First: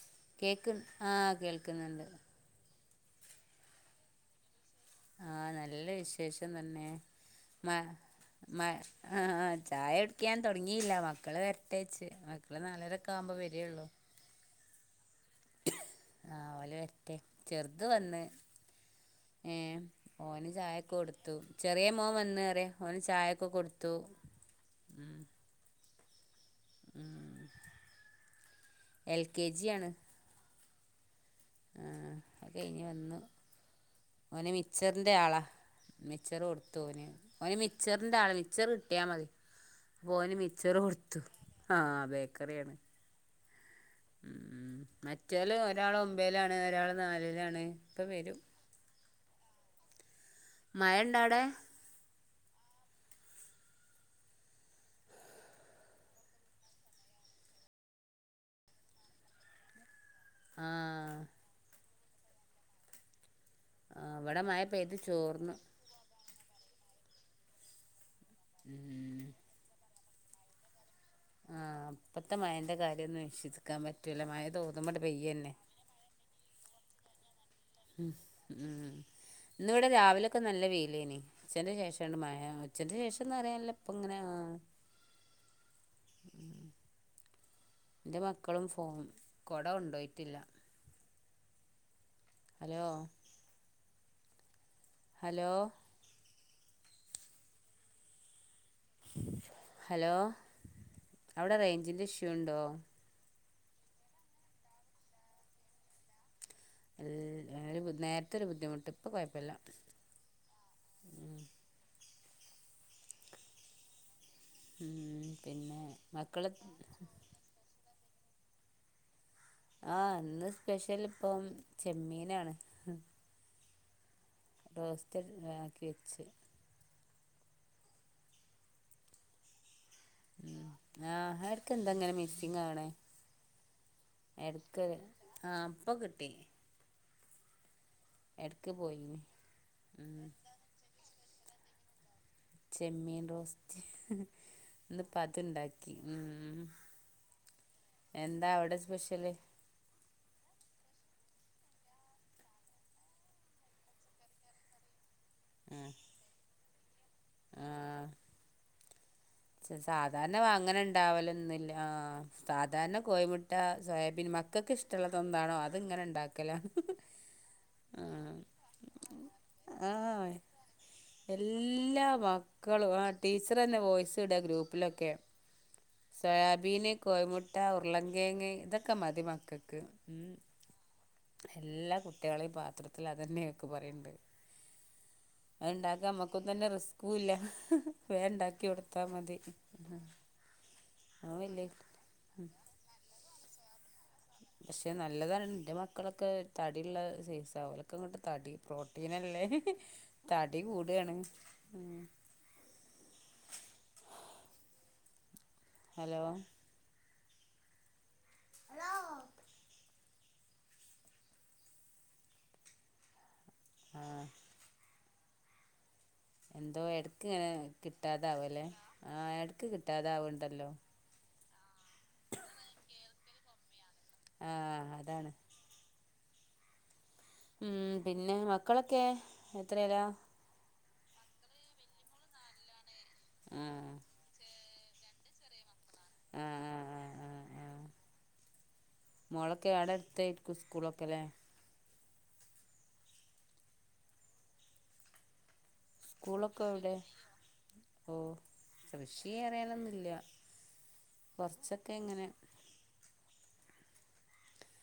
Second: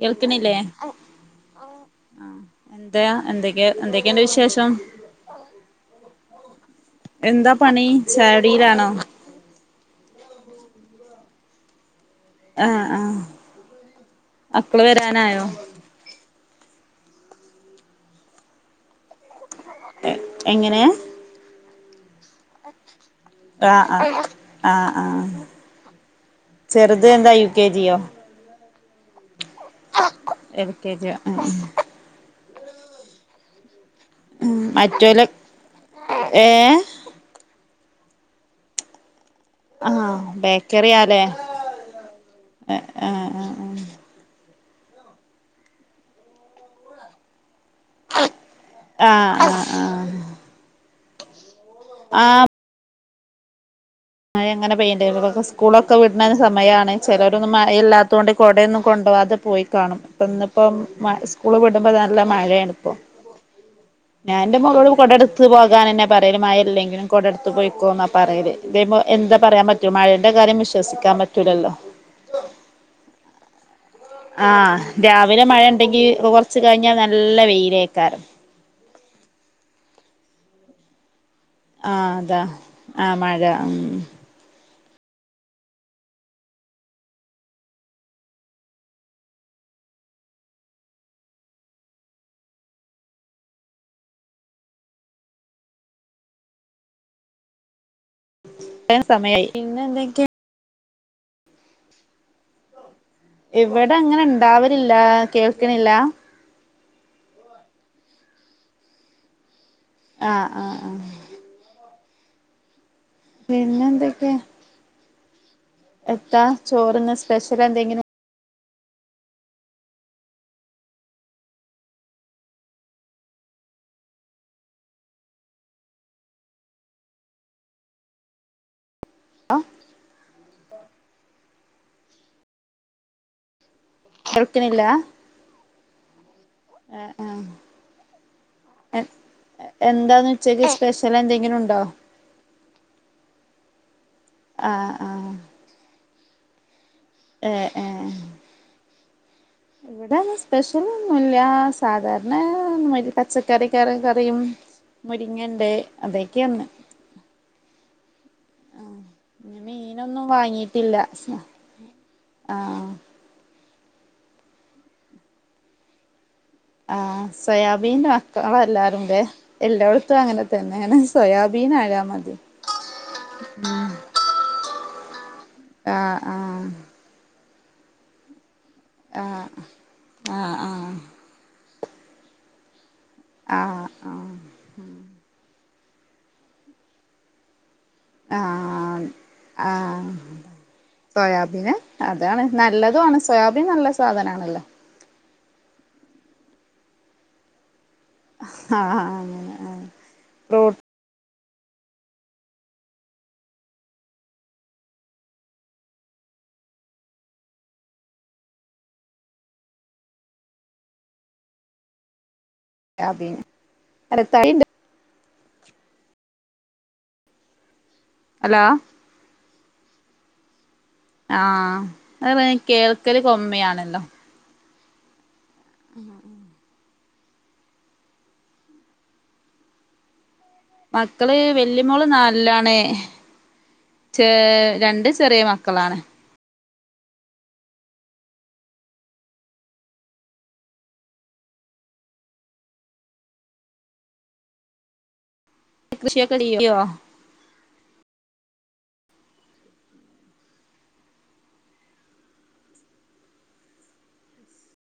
കേൾക്കണില്ലേ കേക്ക് ആ കേൾക്ക്ന്നോണ്ട് എന്തായാ എന്തൊക്കെയ എന്തൊക്കെയൊണ്ട് വിശേഷം ആ നല്ലാ വിശേഷം തന്നെ എന്താ മ പണി മ ചായകുടിയിലാണോ ആ ചായ കുടിക്കാൻ തുടങ്ങിയില്ല മക്കള് വെരട്ടെ മക്കളെ നാലാരൊക്കെ ആമ്പോ വരുള്ളൂ മക്കളു വരാ ക്കാനായോ ആല്ത് ചെറുത്തെ വന്ന് ഏ ഓന് എങ്ങനെ ചായൊക്കെ കൊടുത്തു ചെറിയ മോൻ വന്ന് പറയും ഓന് ചായൊക്കെ ആഹ് കൊടുത്തു ആഹ് ചെറുതെ എന്താ U K G L K ഏ കേജി ആ ആ അതു കഴിഞ്ഞ് വന്നു ഓന് മിച്ചറിന്റെ മറ്റോല് ആളാ മിച്ചറു ഏഹ് കൊടുത്തു ഓന് ഓന് മിച് മി ച്ചറിന്റെ ആളെ മിച്ചറ് കിട്ടിയാൽ മതി ആ അപ്പോ ഓന് മിച്ചർ കൊടുത്തു ബേക്കറിയല്ലേ ആഹ് ബേക്കറിയാണ് ഏ ആ ആ മറ്റോല് ഒരാളെ ഒമ്പയിലാണ് ഒരാളെ നാലിലാണ് ഇപ്പ വരും ആഹ് ആഹ് ആഹ് മഴ താടാ ആ മഴ ആങ്ങന പെയ്യന്റെനു ഇവർക്കു സ്കൂളൊക്കെ വിടുന്ന സമയമാണ് ചിലരൊന്നും മയയില്ലാത്തോണ്ട് കൊടയൊന്നും കൊണ്ടപോവാതെ പോയി കാണും ഇന്നിപ്പം മാ ആഹ് സ്കൂളു വിടുമ്പയാണ് നല്ല മഴയാണ് ഇപ്പം ആഹ് ഞാൻ ഇവിടെ എന്റെ മഴ പെയ്ത് മൊകളും കൊടെ ടുത്ത് ചോർന്നു പോകാനന്നെ പറ കരു മായയില്ലെങ്കിലും കൊടെടുത്തെ പോയിക്കോന്നാ പറയലെ വിബോ ഉം എന്താ പറയാൻ പറ്റുവോ മഴേന്റെ കാര്യം വിശ്വസിക്ക ആ ഇപ്പത്തെ മായേന്റെ കാര്യം ഒന്നും വിശ്വസിക്കാൻ പറ്റ് ആ രാവിലെ മഴേണ്ടെങ്കി കൊറ ച്ച് കഴിഞ്ഞാൽ നല്ല വെയി ഉം ഉം ഇന്നിവിടെ രാവിലൊക്കെ നല്ല വെയിലേനി ഉച്ഛന്റെ ആഹ് ശേഷണ്ട് മഴ അതാ ഉച്ചന്റെ ആഹ് ശേഷന്ന മഴ പറിയാനല്ല ഉം ഇപ്പ ഇങ്ങനെ എന്റെ മക്കളും ഫോ കൊട കൊണ്ടുപോയിട്ടില്ല ഹലോ ഹലോ സമയായി ഹലോ ഇന്നെന്തെക്കെയാ അവിടെ റേഞ്ചിന്റിഷ്യു ഉണ്ടോ ഇവിടെ അങ്ങനെ ഉണ്ടാവരില്ലാ കേൾക്കണില്ല അത് നേര നേരത്തെ ഒരു ബുദ്ധിമുട്ട് ഇപ്പം കൊഴപ്പില്ല ആ ആ ആ പിന്നെ എന്തൊക്കെയാ മ് എത്താ ചോറിന് സ്പെഷ്യലെന്തെങ്കിലും ആ ഇന്ന് സ്പെഷ്യൽ ഇപ്പം ചെമ്മീനാണ് റോസ്റ്റഡ് ആക്കി വെച്ച് ആ മ് ആഹർക്ക് എന്തെങ്ങനെ മിസ്സിംഗ് ആണ് കേൾക്കണില്ല എടുക്കല് ആ ഇപ്പം കിട്ടി ആ ആ ഇടയ്ക്ക് എ പോയിന് ഉം. എന്താന്ന് ഉച്ചക്ക് സ്പെഷ് വേറെ എന്തെങ്കിലും ഉണ്ടോ ചെമ്മീൻ റോസ്റ്റ് ആഹ് ഇന്നിപ്പം ആഹ് അതുണ്ടാക്കി മ് ഏഹ് എന്താ അവിടെ സ്പെശി ഇൽ ഇവിടെന് സ്പെഷ്യൽ ഒന്നൂല്ല സാധാരണ പച്ചക്കറി കറി കറിയും മുരിങ്ങ ഇണ്ട് ആ അതൊക്കെ അന്ന് ആ പിന്നെ മീനൊന്നും സാധാരണ വാങ്ങിയിട്ടില്ല വാങ്ങനുണ്ടാവലൊന്നില്ല ആഹ് സാധാരണ കോഴിമുട്ട സോയാബീൻ മക്കക്ക് ഇഷ്ടുള്ളത് എന്താണോ അത് ഇങ്ങനെ ഇണ്ടാക്കും ആ സോയാബീൻന്റെ മക്കള എല്ലാരൂംടെ ആ എല്ലായിടത്തും അങ്ങനെ തന്നെയാണ് സോയാബീൻ ആയ എല്ലാ മതി മക്കളും ആ ടീച്ചർ തന്നെ വോയിസ് ഇടുക ഗ്രൂപ്പിലൊക്കെ ആഹ് ആഹ് സോയാബീന് കോഴിമു മറ്റ ഉർളൻകെയങ്ങ് ഇത ആ ആ ആ എല്ലാ കുട്ടികളെയും പാത്രം ആ ആ അത് ഉണ്ടാക്കാൻ നമ്മക്കൊന്നും തന്നെ റിസ്കും ഇല്ല വേം ഇണ്ടാക്കി കൊടു ആ അത് സോയാബീന് വലിയ അതാണ് നല്ലതുവാണ് സോയാബീൻ നല്ല സ സാധനാണല്ലേ പക്ഷെ നല്ലതാണ് എന്റെ മക്കളക്കെ തടിള്ള സൈസ് ഒലക്കേ ഒക്കങ്ങട്ട് തടി ആഹ് പ്രോട്ടീനല്ലേ അങ്ങനെ ആഹ് തടി ഫ്രൂട്ട് കൂടയാണ് ഉം ഹലോ ആ പിന്നെ ആ അല്ല തടിണ്ട് എന്തോ എടക്ക്ങ്ങനെ കിട്ടാതാവൂല്ലേ ഹലോ ആ എടു ക്ക് കിട്ടാതാവണ്ടല്ലോ ആ അത് [unintelligible] കേൾക്കല് കൊമ്മിയാണല്ലോ ആ അതാണ് ഉം പിന്നെ മക്കളൊക്കെ എത്രേലാ മക്കള് വെല്ലിമോള് നാലില്ലാണ് ആ ചേ രണ്ട് ചെറിയ മക്കളാണ് ആ ആ ആ ആ ആ മോളൊക്കെ ആടെ അടുത്തായിക്കും സ്കൂളക്കെ ല്ലേ കൃഷിയൊക്കെ സ്കൂളൊക്കെ ചെയ്യോ എവിടെ ഓ കൃഷി അറിയാലൊന്നുല്ല കൊറച്ചൊക്കെ ഇങ്ങനെ